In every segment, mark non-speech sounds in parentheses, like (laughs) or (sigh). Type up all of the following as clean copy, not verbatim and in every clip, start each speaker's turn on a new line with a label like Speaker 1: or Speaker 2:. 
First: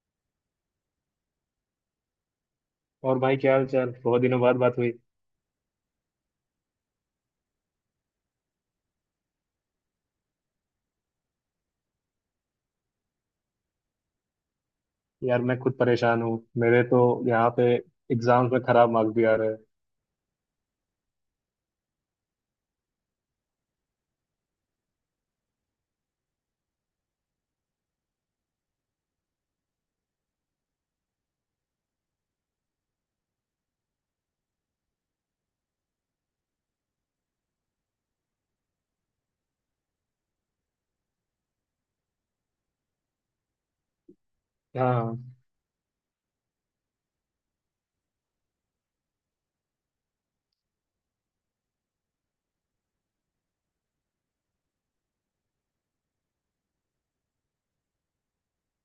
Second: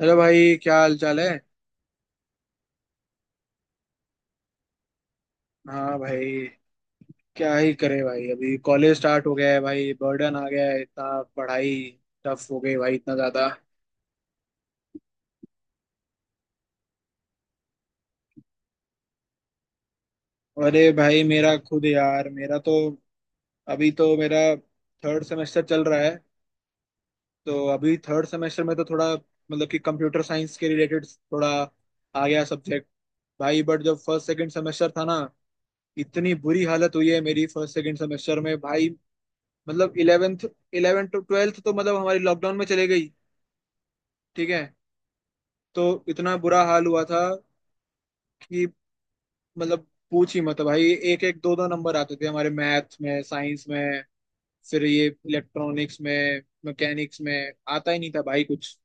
Speaker 1: अरे भाई, क्या हाल चाल है।
Speaker 2: और भाई क्या हाल चाल, बहुत दिनों बाद बात हुई।
Speaker 1: हाँ भाई, क्या ही करे भाई, अभी कॉलेज स्टार्ट हो गया है भाई, बर्डन आ गया है इतना, पढ़ाई टफ हो गई भाई इतना ज्यादा।
Speaker 2: यार मैं खुद परेशान हूँ, मेरे तो यहाँ पे एग्जाम्स में खराब मार्क्स भी आ रहे हैं।
Speaker 1: अरे भाई मेरा खुद यार, मेरा तो अभी तो मेरा थर्ड सेमेस्टर चल रहा है। तो अभी थर्ड सेमेस्टर में तो थोड़ा मतलब कि कंप्यूटर साइंस के रिलेटेड थोड़ा आ गया सब्जेक्ट भाई। बट जब फर्स्ट सेकंड सेमेस्टर था ना, इतनी बुरी हालत हुई है मेरी फर्स्ट सेकंड सेमेस्टर में भाई। मतलब इलेवेंथ, इलेवेंथ टू ट्वेल्थ तो मतलब हमारी लॉकडाउन में चले गई। ठीक है।
Speaker 2: हाँ
Speaker 1: तो इतना बुरा हाल हुआ था कि मतलब पूछ ही मत भाई। एक एक दो दो नंबर आते थे हमारे मैथ में, साइंस में। फिर ये इलेक्ट्रॉनिक्स में, मैकेनिक्स में आता ही नहीं था भाई कुछ।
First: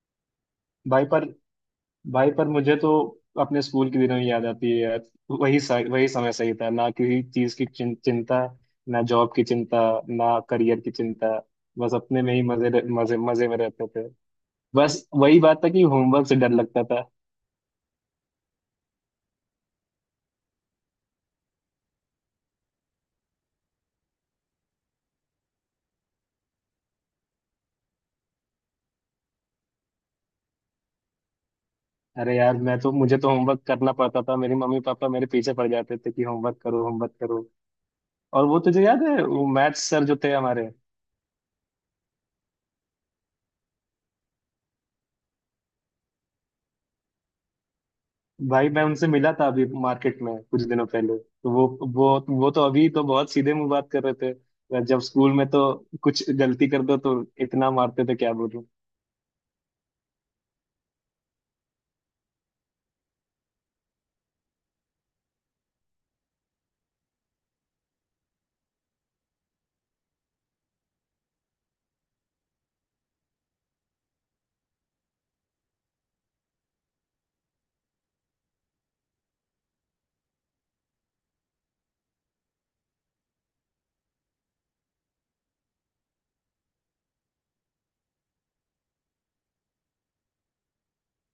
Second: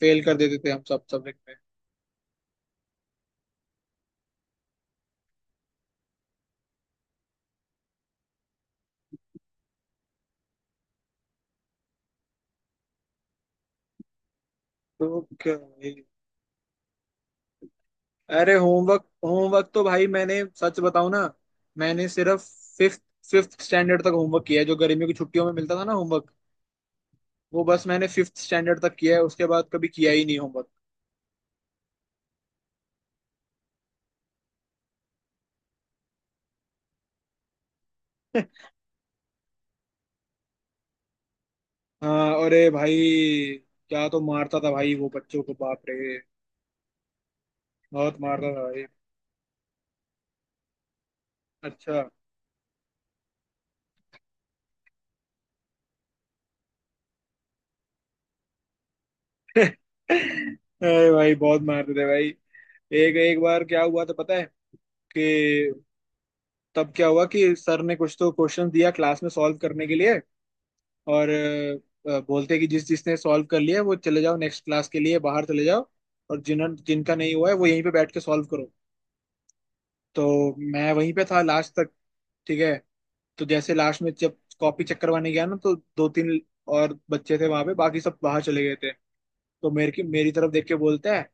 Speaker 1: फेल कर देते थे हम सब
Speaker 2: भाई। पर
Speaker 1: सब्जेक्ट में।
Speaker 2: भाई पर मुझे तो अपने स्कूल के दिनों ही याद आती है यार। वही वही समय सही था ना, किसी चीज की चिंता, ना जॉब की चिंता, ना करियर की चिंता, बस अपने में ही मजे मजे मजे में रहते थे। बस
Speaker 1: तो
Speaker 2: वही
Speaker 1: क्या
Speaker 2: बात था कि
Speaker 1: भाई।
Speaker 2: होमवर्क से डर लगता था।
Speaker 1: अरे होमवर्क, होमवर्क तो भाई मैंने सच बताऊं ना, मैंने सिर्फ फिफ्थ फिफ्थ स्टैंडर्ड तक होमवर्क किया है जो गर्मी की छुट्टियों में मिलता था ना होमवर्क। वो बस मैंने फिफ्थ स्टैंडर्ड तक किया है, उसके बाद कभी किया ही नहीं होमवर्क।
Speaker 2: अरे यार, मैं तो मुझे तो होमवर्क करना पड़ता था, मेरी मम्मी पापा मेरे पीछे पड़ जाते थे कि होमवर्क करो, होमवर्क करो। और वो तुझे याद है वो मैथ्स सर जो थे हमारे?
Speaker 1: हाँ अरे भाई, क्या तो मारता था भाई वो बच्चों को, बाप रे, बहुत मारता था
Speaker 2: भाई मैं
Speaker 1: भाई।
Speaker 2: उनसे मिला था अभी मार्केट में, कुछ दिनों पहले, तो वो
Speaker 1: अच्छा।
Speaker 2: वो वो तो अभी तो बहुत सीधे मुंह बात कर रहे थे। जब स्कूल में तो कुछ गलती कर दो तो इतना मारते थे, क्या बोलूं।
Speaker 1: (laughs) अरे भाई, बहुत मारते थे भाई। एक एक बार क्या हुआ था पता है कि, तब क्या हुआ कि सर ने कुछ तो क्वेश्चन दिया क्लास में सॉल्व करने के लिए और बोलते कि जिस जिसने सॉल्व कर लिया है, वो चले जाओ, नेक्स्ट क्लास के लिए बाहर चले जाओ। और जिन जिनका नहीं हुआ है वो यहीं पे बैठ के सॉल्व करो। तो मैं वहीं पे था लास्ट तक। ठीक है। तो जैसे लास्ट में जब कॉपी चेक करवाने गया ना, तो दो तीन और बच्चे थे वहां पे, बाकी सब बाहर चले गए थे। तो मेरे की मेरी तरफ देख के बोलता है,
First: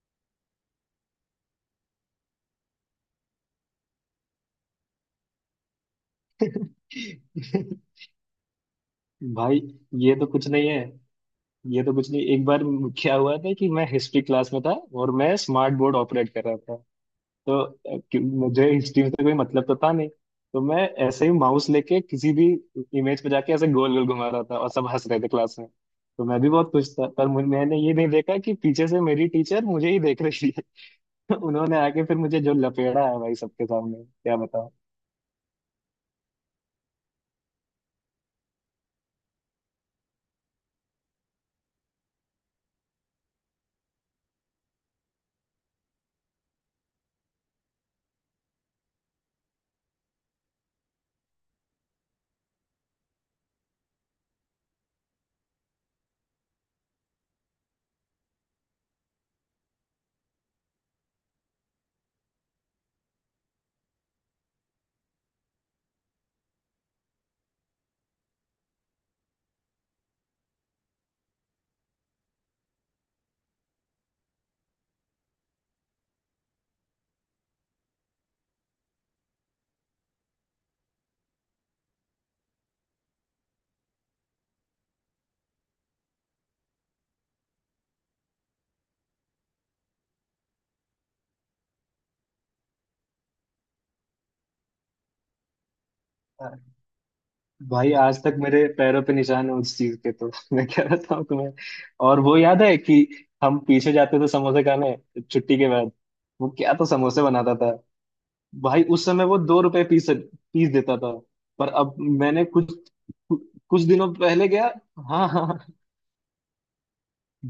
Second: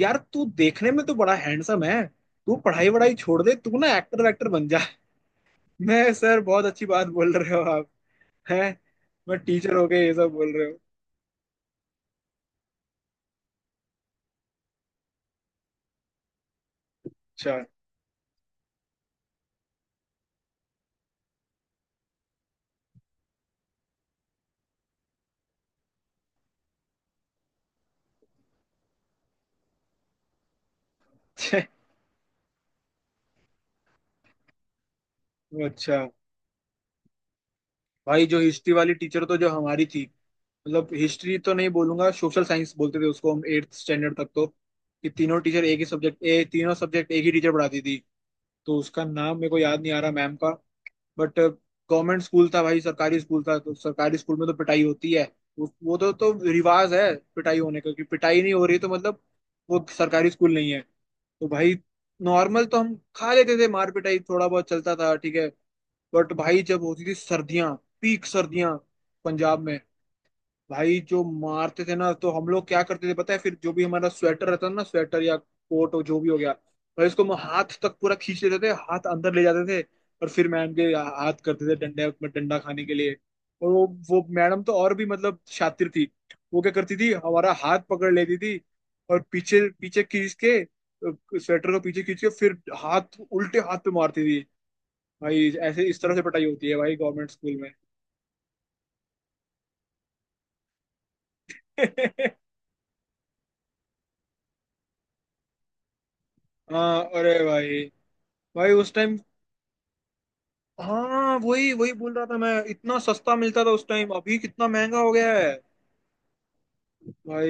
Speaker 1: यार तू देखने में तो बड़ा हैंडसम है, तू पढ़ाई वढ़ाई छोड़ दे, तू ना एक्टर वैक्टर बन जा। (laughs) मैं, सर बहुत अच्छी बात बोल रहे हो आप।
Speaker 2: (laughs)
Speaker 1: हैं। मैं,
Speaker 2: भाई
Speaker 1: टीचर हो गए ये
Speaker 2: ये तो
Speaker 1: सब
Speaker 2: कुछ
Speaker 1: बोल
Speaker 2: नहीं
Speaker 1: रहे
Speaker 2: है।
Speaker 1: हो।
Speaker 2: ये तो कुछ नहीं, एक बार क्या हुआ था कि मैं हिस्ट्री क्लास में था और मैं स्मार्ट बोर्ड ऑपरेट कर रहा था।
Speaker 1: अच्छा।
Speaker 2: तो
Speaker 1: (laughs)
Speaker 2: मुझे हिस्ट्री में से कोई मतलब तो था नहीं, तो मैं ऐसे ही माउस लेके किसी भी इमेज पे जाके ऐसे गोल गोल घुमा रहा था और सब हंस रहे थे क्लास में। तो मैं भी बहुत खुश था, पर मैंने ये नहीं देखा कि पीछे से मेरी टीचर मुझे ही देख रही है। (laughs)
Speaker 1: अच्छा।
Speaker 2: उन्होंने आके फिर मुझे जो लपेड़ा है भाई, सबके सामने, क्या बताऊं।
Speaker 1: अच्छा। भाई जो हिस्ट्री वाली टीचर तो जो हमारी थी, मतलब हिस्ट्री तो नहीं बोलूंगा, सोशल साइंस बोलते थे उसको हम एट्थ स्टैंडर्ड तक। तो कि तीनों टीचर एक ही सब्जेक्ट ए तीनों सब्जेक्ट एक ही टीचर पढ़ाती थी। तो उसका नाम मेरे को याद नहीं आ रहा मैम का। बट गवर्नमेंट स्कूल था भाई, सरकारी स्कूल था, तो सरकारी स्कूल में तो पिटाई होती है। वो तो रिवाज है पिटाई होने का, कि पिटाई नहीं हो रही तो मतलब वो सरकारी स्कूल नहीं है तो भाई। नॉर्मल तो हम खा लेते थे, मार पिटाई थोड़ा बहुत चलता था, ठीक है। बट भाई जब होती थी सर्दियां, पीक सर्दियां, पंजाब में, भाई जो मारते थे ना, तो हम लोग क्या करते थे पता है, फिर जो भी हमारा स्वेटर रहता था ना, स्वेटर या कोट, हो जो भी हो गया, भाई उसको हम हाथ तक पूरा खींच लेते थे, हाथ अंदर ले जाते थे। और फिर मैम के हाथ करते थे डंडे में, डंडा खाने के लिए। और वो मैडम तो और भी मतलब शातिर थी। वो क्या करती थी, हमारा हाथ पकड़ लेती थी, और पीछे पीछे खींच के, स्वेटर को पीछे खींच के, फिर हाथ, उल्टे हाथ पे मारती थी। भाई ऐसे इस तरह से पिटाई होती है भाई गवर्नमेंट स्कूल में।
Speaker 2: भाई आज तक मेरे पैरों पे निशान है उस चीज के तो (laughs) मैं क्या बताऊं तुम्हें। और वो याद
Speaker 1: (laughs)
Speaker 2: है कि हम पीछे जाते थे समोसे खाने छुट्टी के बाद, वो क्या तो
Speaker 1: हाँ
Speaker 2: समोसे
Speaker 1: अरे
Speaker 2: बनाता था।
Speaker 1: भाई भाई
Speaker 2: भाई
Speaker 1: उस
Speaker 2: उस
Speaker 1: टाइम।
Speaker 2: समय वो 2 रुपए पीस पीस देता था।
Speaker 1: हाँ
Speaker 2: पर
Speaker 1: वही वही
Speaker 2: अब
Speaker 1: बोल रहा था
Speaker 2: मैंने
Speaker 1: मैं,
Speaker 2: कुछ
Speaker 1: इतना सस्ता मिलता था
Speaker 2: कुछ
Speaker 1: उस टाइम,
Speaker 2: दिनों
Speaker 1: अभी
Speaker 2: पहले गया।
Speaker 1: कितना महंगा हो
Speaker 2: हाँ,
Speaker 1: गया
Speaker 2: हाँ,
Speaker 1: है।
Speaker 2: हाँ।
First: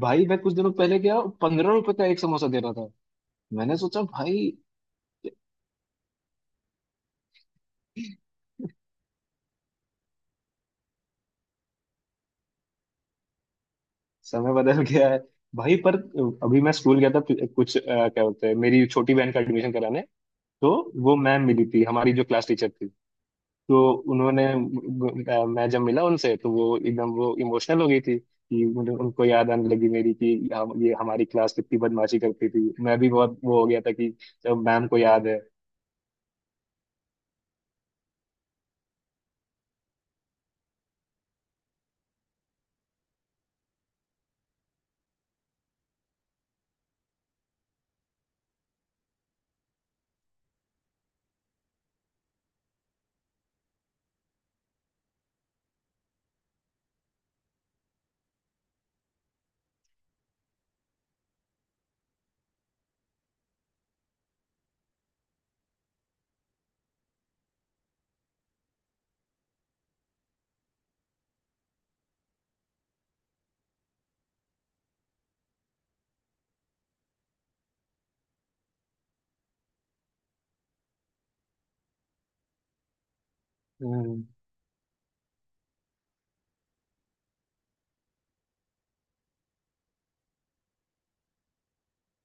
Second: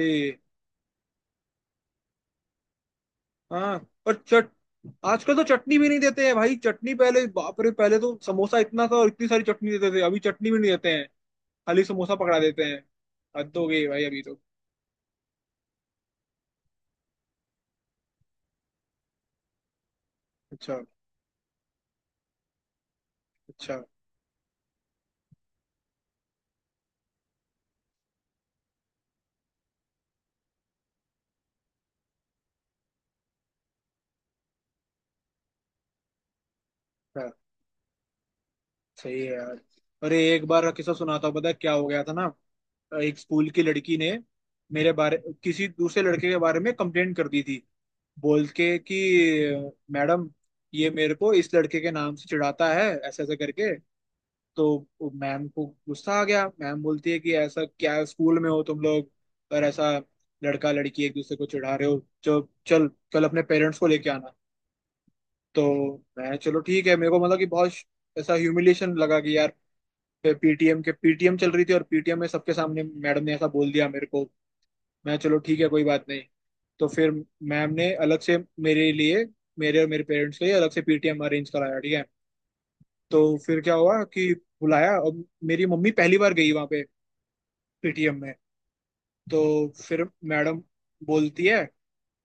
Speaker 2: भाई मैं कुछ दिनों पहले गया, 15 रुपए का एक समोसा दे रहा था। मैंने
Speaker 1: हाँ।
Speaker 2: सोचा
Speaker 1: और
Speaker 2: भाई,
Speaker 1: चट आजकल तो चटनी भी नहीं देते हैं भाई चटनी, पहले, बाप रे, पहले तो समोसा इतना था और इतनी सारी चटनी देते थे, अभी चटनी भी नहीं देते हैं। खाली समोसा पकड़ा देते हैं। हद हो गई भाई अभी तो।
Speaker 2: समय बदल गया है। भाई पर अभी मैं स्कूल गया था कुछ, क्या बोलते हैं, मेरी छोटी बहन का एडमिशन कराने। तो
Speaker 1: अच्छा।
Speaker 2: वो मैम मिली थी हमारी जो क्लास टीचर थी।
Speaker 1: अच्छा।
Speaker 2: तो उन्होंने, मैं जब मिला उनसे तो वो एकदम वो इमोशनल हो गई थी, कि मुझे उनको याद आने लगी मेरी, कि हम ये हमारी क्लास कितनी बदमाशी करती थी, मैं भी बहुत वो हो गया था कि जब मैम को याद है।
Speaker 1: अच्छा। सही है यार। अरे एक बार का किस्सा सुनाता हूँ, पता है क्या हो गया था ना। एक स्कूल की लड़की ने मेरे बारे किसी दूसरे लड़के के बारे में कंप्लेंट कर दी थी, बोल के कि, मैडम ये मेरे को इस लड़के के नाम से चिढ़ाता है, ऐसे ऐसे करके। तो वो, मैम को गुस्सा आ गया, मैम बोलती है कि ऐसा क्या स्कूल में हो तुम लोग, और ऐसा लड़का लड़की एक दूसरे को चिढ़ा रहे हो जो, चल कल अपने पेरेंट्स को लेके आना। तो मैं, चलो ठीक है, मेरे को मतलब कि बहुत ऐसा ह्यूमिलिएशन लगा कि यार, पीटीएम के पीटीएम चल रही थी और पीटीएम में सबके सामने मैडम ने ऐसा बोल दिया मेरे को। मैं, चलो ठीक है कोई बात नहीं। तो फिर मैम ने अलग से, मेरे लिए, मेरे और मेरे पेरेंट्स के लिए अलग से पीटीएम अरेंज कराया, ठीक है। तो फिर क्या हुआ
Speaker 2: हम्म।
Speaker 1: कि बुलाया, और मेरी मम्मी पहली बार गई वहां पे, पीटीएम में। तो फिर मैडम बोलती है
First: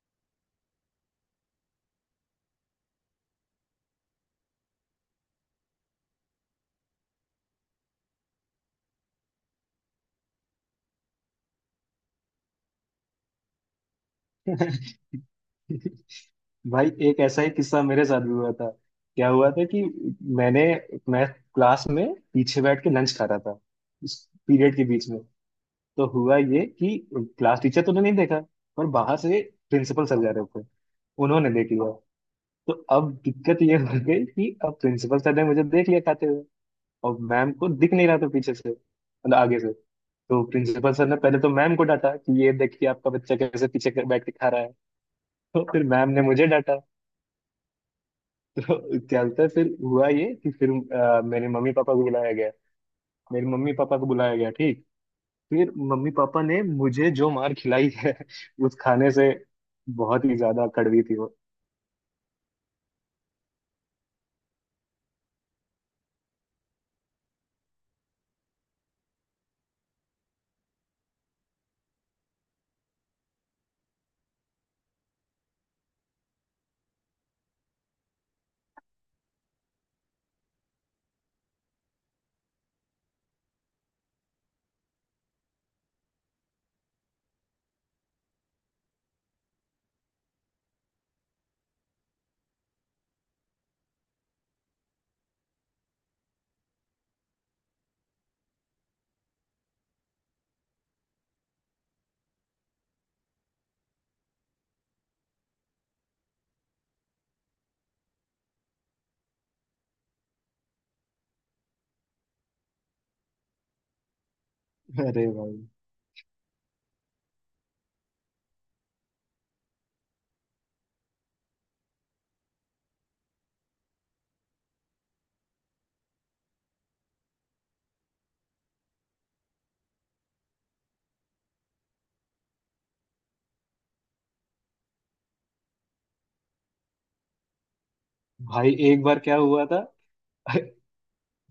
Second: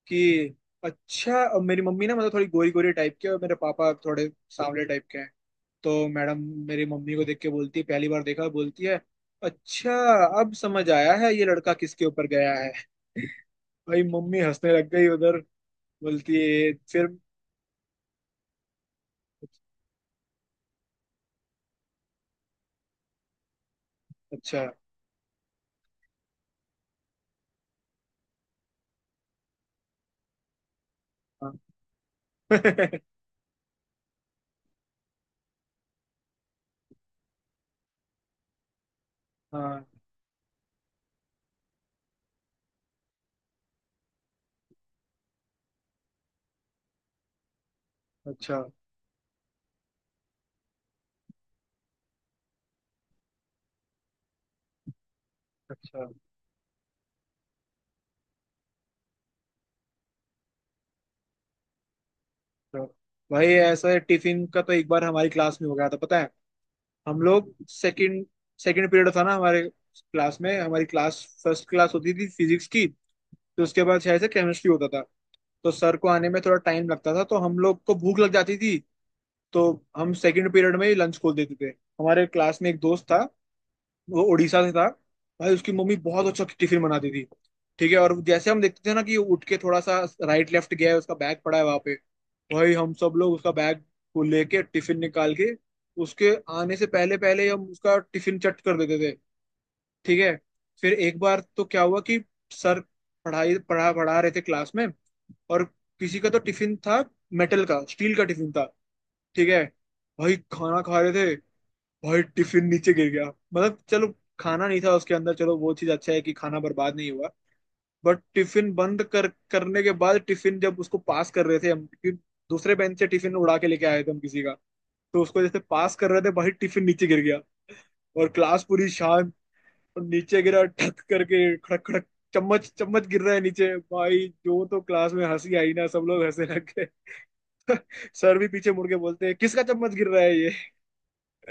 Speaker 1: कि, अच्छा अब, मेरी मम्मी ना मतलब थोड़ी गोरी गोरी टाइप के और मेरे पापा थोड़े सांवले टाइप के हैं। तो मैडम मेरी मम्मी को देख के बोलती है, पहली बार देखा, बोलती है, अच्छा अब समझ आया है ये लड़का किसके ऊपर गया है। (laughs) भाई मम्मी हंसने लग गई
Speaker 2: (laughs)
Speaker 1: उधर। बोलती है
Speaker 2: भाई
Speaker 1: फिर।
Speaker 2: एक ऐसा ही किस्सा मेरे साथ भी हुआ था। क्या हुआ था कि मैंने मैं क्लास में पीछे बैठ के लंच खा रहा था, इस
Speaker 1: अच्छा।
Speaker 2: पीरियड के बीच में। तो हुआ ये कि क्लास टीचर तो ने नहीं देखा, पर बाहर से प्रिंसिपल सर जा रहे थे, उन्होंने
Speaker 1: हाँ।
Speaker 2: देख लिया। तो अब
Speaker 1: (laughs)
Speaker 2: दिक्कत ये हो गई कि अब प्रिंसिपल सर ने मुझे देख लिया खाते हुए, और मैम को दिख नहीं रहा था पीछे से, मतलब आगे से।
Speaker 1: हाँ।
Speaker 2: तो प्रिंसिपल सर ने पहले तो मैम को डांटा कि ये देखिए आपका बच्चा कैसे पीछे बैठ के खा रहा है। तो फिर मैम ने मुझे डांटा।
Speaker 1: अच्छा।
Speaker 2: तो क्या होता है, फिर हुआ ये कि फिर मेरे मम्मी पापा को बुलाया गया, मेरे मम्मी पापा को बुलाया गया, ठीक। फिर
Speaker 1: अच्छा।
Speaker 2: मम्मी पापा ने मुझे जो मार खिलाई है (laughs) उस खाने से, बहुत ही ज्यादा कड़वी थी वो।
Speaker 1: तो भाई ऐसा है, टिफिन का तो एक बार हमारी क्लास में हो गया था, पता है। हम लोग सेकंड सेकंड पीरियड था ना हमारे क्लास में, हमारी क्लास फर्स्ट क्लास होती थी फिजिक्स की। तो उसके बाद शायद से केमिस्ट्री होता था। तो सर को आने में थोड़ा टाइम लगता था, तो हम लोग को भूख लग जाती थी। तो हम सेकंड पीरियड में ही लंच खोल देते थे। हमारे क्लास में एक दोस्त था, वो उड़ीसा से था। भाई उसकी मम्मी बहुत अच्छा टिफिन बनाती थी, ठीक है। और जैसे हम देखते थे ना कि उठ के थोड़ा सा राइट लेफ्ट गया है, उसका बैग पड़ा है वहां पे, भाई हम सब लोग उसका बैग को लेके, टिफिन निकाल के, उसके आने से पहले पहले हम उसका टिफिन चट कर देते थे, ठीक है। फिर एक बार तो क्या हुआ कि, सर पढ़ा रहे थे क्लास में, और किसी का तो टिफिन था, मेटल का, स्टील का टिफिन था, ठीक है। भाई खाना खा रहे थे, भाई टिफिन नीचे गिर गया। मतलब चलो, खाना नहीं था उसके
Speaker 2: अरे
Speaker 1: अंदर,
Speaker 2: भाई,
Speaker 1: चलो वो चीज अच्छा है कि खाना बर्बाद नहीं हुआ। बट टिफिन बंद कर करने के बाद, टिफिन जब उसको पास कर रहे थे हम, क्योंकि दूसरे बेंच से टिफिन उड़ा के लेके आए थे हम किसी का, तो उसको जैसे पास कर रहे थे भाई टिफिन नीचे गिर गया। और क्लास पूरी शांत, और नीचे गिरा ठक करके, खड़क खड़क, चम्मच चम्मच गिर रहा है नीचे, भाई जो तो क्लास में हंसी आई ना, सब लोग हंसने लग गए। (laughs) सर भी
Speaker 2: भाई
Speaker 1: पीछे मुड़ के
Speaker 2: एक बार
Speaker 1: बोलते हैं,
Speaker 2: क्या
Speaker 1: किसका
Speaker 2: हुआ था।
Speaker 1: चम्मच गिर रहा है ये।
Speaker 2: (laughs)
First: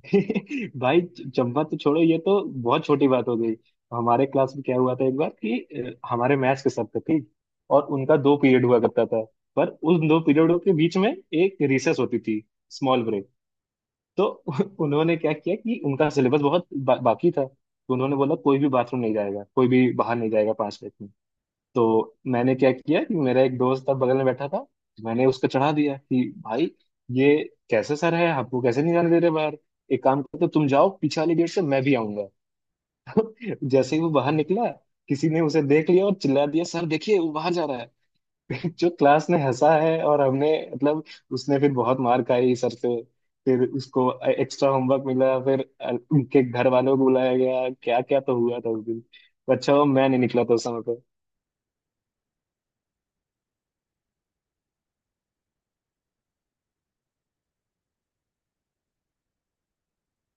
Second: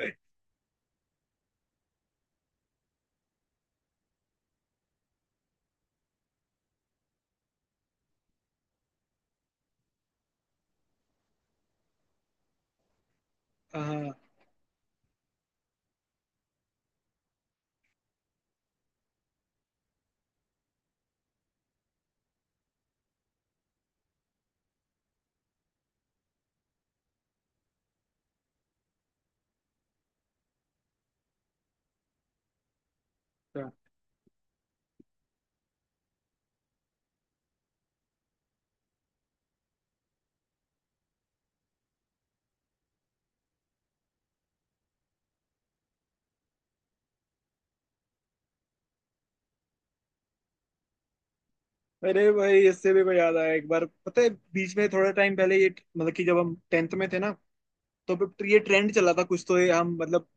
Speaker 2: (laughs) भाई चंपा तो छोड़ो, ये तो बहुत छोटी बात हो गई। हमारे क्लास में क्या हुआ था एक बार कि हमारे मैथ्स के सब थे, ठीक, और उनका 2 पीरियड हुआ करता था, पर उन दो पीरियडों के बीच में एक रिसेस होती थी, स्मॉल ब्रेक। तो
Speaker 1: (laughs)
Speaker 2: (laughs) उन्होंने क्या किया कि उनका सिलेबस बहुत बाकी था, तो उन्होंने बोला कोई भी बाथरूम नहीं जाएगा, कोई भी बाहर नहीं जाएगा 5 मिनट में। तो मैंने क्या किया कि मेरा एक दोस्त था बगल में बैठा था, मैंने उसको चढ़ा दिया कि भाई ये कैसे सर है, हमको कैसे नहीं जाने दे रहे बाहर, एक काम करते हो, तुम जाओ पीछे वाले गेट से, मैं भी आऊंगा। (laughs)
Speaker 1: हाँ
Speaker 2: जैसे ही वो बाहर निकला, किसी ने उसे देख लिया और चिल्ला दिया, सर देखिए वो बाहर जा रहा है। (laughs) जो क्लास ने हंसा है, और हमने मतलब, उसने फिर बहुत मार खाई सर से। फिर उसको एक्स्ट्रा होमवर्क मिला, फिर उनके घर वालों को बुलाया गया, क्या क्या तो हुआ था उस दिन, तो अच्छा हुआ मैं नहीं निकला था उस समय।
Speaker 1: अरे भाई, इससे भी कोई याद आया एक बार, पता है। बीच में थोड़ा टाइम पहले ये, मतलब कि जब हम टेंथ में थे ना, तो फिर तो ये ट्रेंड चला था कुछ तो, ये हम मतलब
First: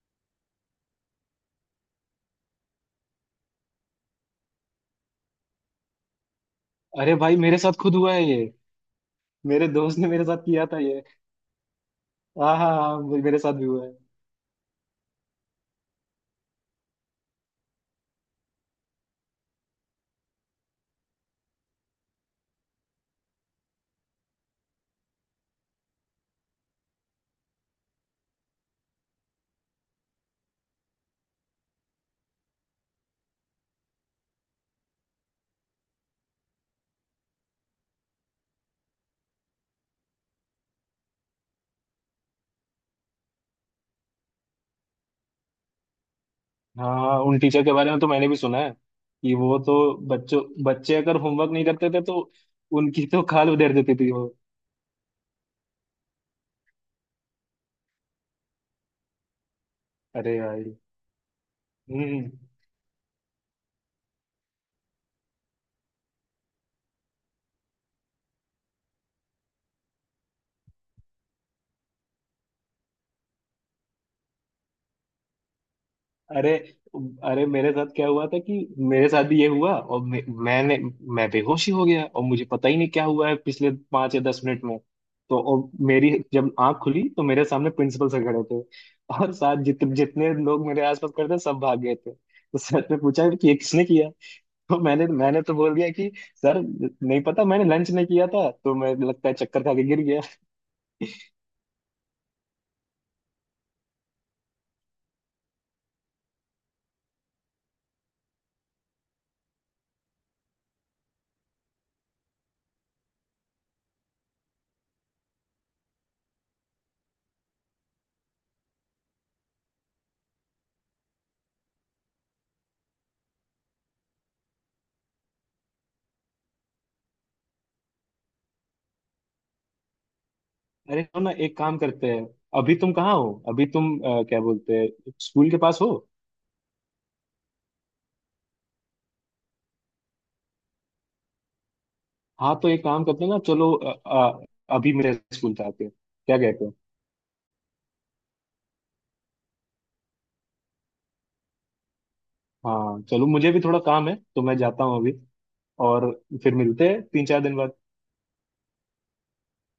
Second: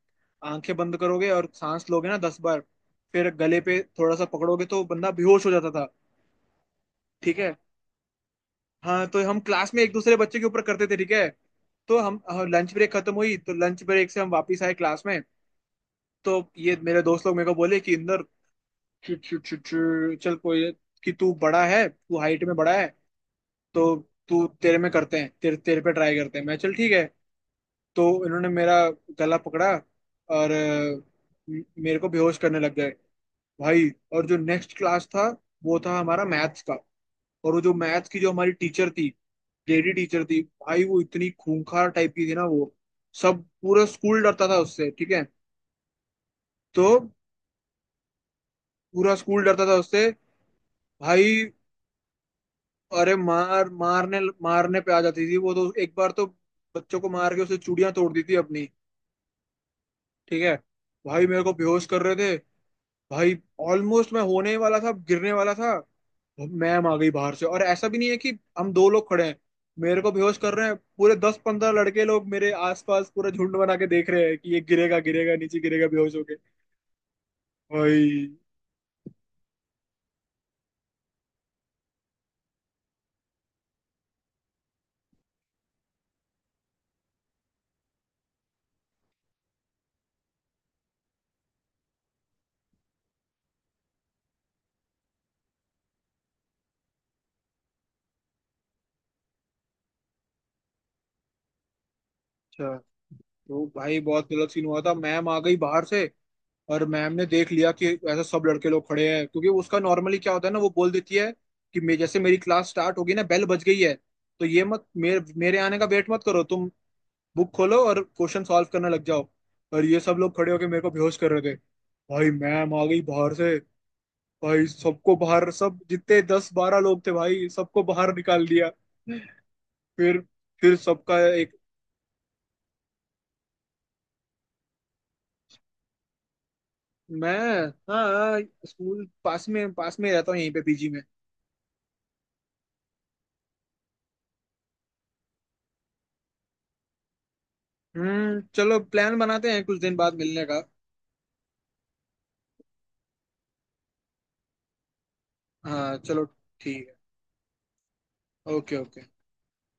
Speaker 1: आंखें बंद करोगे और सांस लोगे ना दस बार, फिर गले पे थोड़ा सा पकड़ोगे तो बंदा बेहोश हो जाता था।
Speaker 2: अरे भाई,
Speaker 1: ठीक है।
Speaker 2: मेरे साथ खुद हुआ है ये।
Speaker 1: हाँ, तो हम
Speaker 2: मेरे
Speaker 1: क्लास में एक
Speaker 2: दोस्त ने
Speaker 1: दूसरे
Speaker 2: मेरे साथ
Speaker 1: बच्चे के ऊपर
Speaker 2: किया था
Speaker 1: करते थे,
Speaker 2: ये।
Speaker 1: ठीक है। तो हम,
Speaker 2: हाँ, हाँ,
Speaker 1: लंच ब्रेक
Speaker 2: हाँ।
Speaker 1: खत्म हुई
Speaker 2: मेरे
Speaker 1: तो
Speaker 2: साथ भी
Speaker 1: लंच
Speaker 2: हुआ है।
Speaker 1: ब्रेक से हम वापस आए क्लास में। तो ये मेरे दोस्त लोग मेरे को बोले कि, इंदर, चुट चुट चुट चुट, चल कोई, कि तू बड़ा है, तू हाइट में बड़ा है। तो तू तेरे में करते हैं तेरे तेरे पे ट्राई करते हैं। मैं, चल ठीक है। तो इन्होंने मेरा गला पकड़ा और मेरे को बेहोश करने लग गए भाई। और जो नेक्स्ट क्लास था वो था हमारा मैथ्स का। और वो जो मैथ्स की जो हमारी टीचर थी, लेडी टीचर थी, भाई वो इतनी खूंखार टाइप की थी ना वो, सब, पूरा स्कूल डरता था उससे, ठीक है। तो
Speaker 2: हाँ, हाँ, उन टीचर के बारे में तो मैंने भी सुना है,
Speaker 1: पूरा
Speaker 2: कि
Speaker 1: स्कूल
Speaker 2: वो
Speaker 1: डरता था
Speaker 2: तो
Speaker 1: उससे।
Speaker 2: बच्चों बच्चे अगर
Speaker 1: भाई
Speaker 2: होमवर्क नहीं करते थे तो उनकी
Speaker 1: अरे,
Speaker 2: तो खाल
Speaker 1: मार,
Speaker 2: उधेड़ देती थी
Speaker 1: मारने
Speaker 2: वो।
Speaker 1: मारने पे आ जाती थी वो तो, एक बार तो बच्चों को मार के उसने चूड़ियां तोड़ दी थी अपनी,
Speaker 2: अरे
Speaker 1: ठीक है।
Speaker 2: भाई।
Speaker 1: भाई मेरे को बेहोश कर रहे
Speaker 2: हम्म।
Speaker 1: थे भाई, ऑलमोस्ट मैं होने ही वाला था, गिरने वाला था, मैम आ गई बाहर से। और ऐसा भी नहीं है कि हम दो लोग खड़े हैं मेरे को बेहोश कर रहे हैं, पूरे दस पंद्रह लड़के लोग मेरे आसपास पूरा झुंड बना के देख रहे हैं कि ये गिरेगा, गिरेगा, नीचे गिरेगा बेहोश होके।
Speaker 2: अरे अरे, मेरे साथ
Speaker 1: भाई।
Speaker 2: क्या हुआ था कि मेरे साथ भी ये हुआ, और मैं बेहोश ही हो गया, और मुझे पता ही नहीं क्या हुआ है पिछले 5 या 10 मिनट में। तो और मेरी जब आंख खुली तो मेरे सामने प्रिंसिपल सर खड़े थे (laughs) और साथ जितने लोग मेरे आसपास खड़े थे सब भाग गए थे। तो सर ने पूछा कि ये किसने किया। तो मैंने मैंने तो बोल दिया कि सर नहीं पता, मैंने लंच नहीं किया था तो मैं, लगता है, चक्कर खा के गिर गया।
Speaker 1: अच्छा। तो भाई बहुत गलत सीन हुआ था, मैम आ गई बाहर से, और मैम ने देख लिया कि ऐसे सब लड़के लोग खड़े हैं, क्योंकि उसका नॉर्मली क्या होता है ना, वो बोल देती है कि, मैं जैसे, मेरी क्लास स्टार्ट होगी ना, बेल बज गई है, तो ये मत मेरे मेरे आने का वेट मत करो तुम, बुक खोलो और क्वेश्चन सॉल्व करने लग जाओ। और ये सब लोग खड़े होके मेरे को बेहोश कर रहे थे। भाई मैम आ गई बाहर से। भाई सबको बाहर, सब जितने दस बारह लोग थे भाई, सबको बाहर निकाल दिया। फिर फिर
Speaker 2: अरे
Speaker 1: सबका
Speaker 2: सुनो ना,
Speaker 1: एक।
Speaker 2: एक काम करते हैं। अभी तुम कहाँ हो, अभी तुम, क्या बोलते हैं, स्कूल के पास हो?
Speaker 1: मैं। हाँ। स्कूल पास में रहता हूँ यहीं पे पीजी में।
Speaker 2: हाँ तो एक काम करते हैं ना, चलो अभी मेरे स्कूल से आते हैं, क्या कहते हो?
Speaker 1: हम्म, चलो प्लान बनाते हैं कुछ दिन बाद मिलने का।
Speaker 2: हाँ चलो, मुझे भी थोड़ा काम है तो मैं जाता हूँ अभी।
Speaker 1: हाँ
Speaker 2: और
Speaker 1: चलो।
Speaker 2: फिर मिलते
Speaker 1: ठीक
Speaker 2: हैं 3-4 दिन बाद।
Speaker 1: है। Okay okay.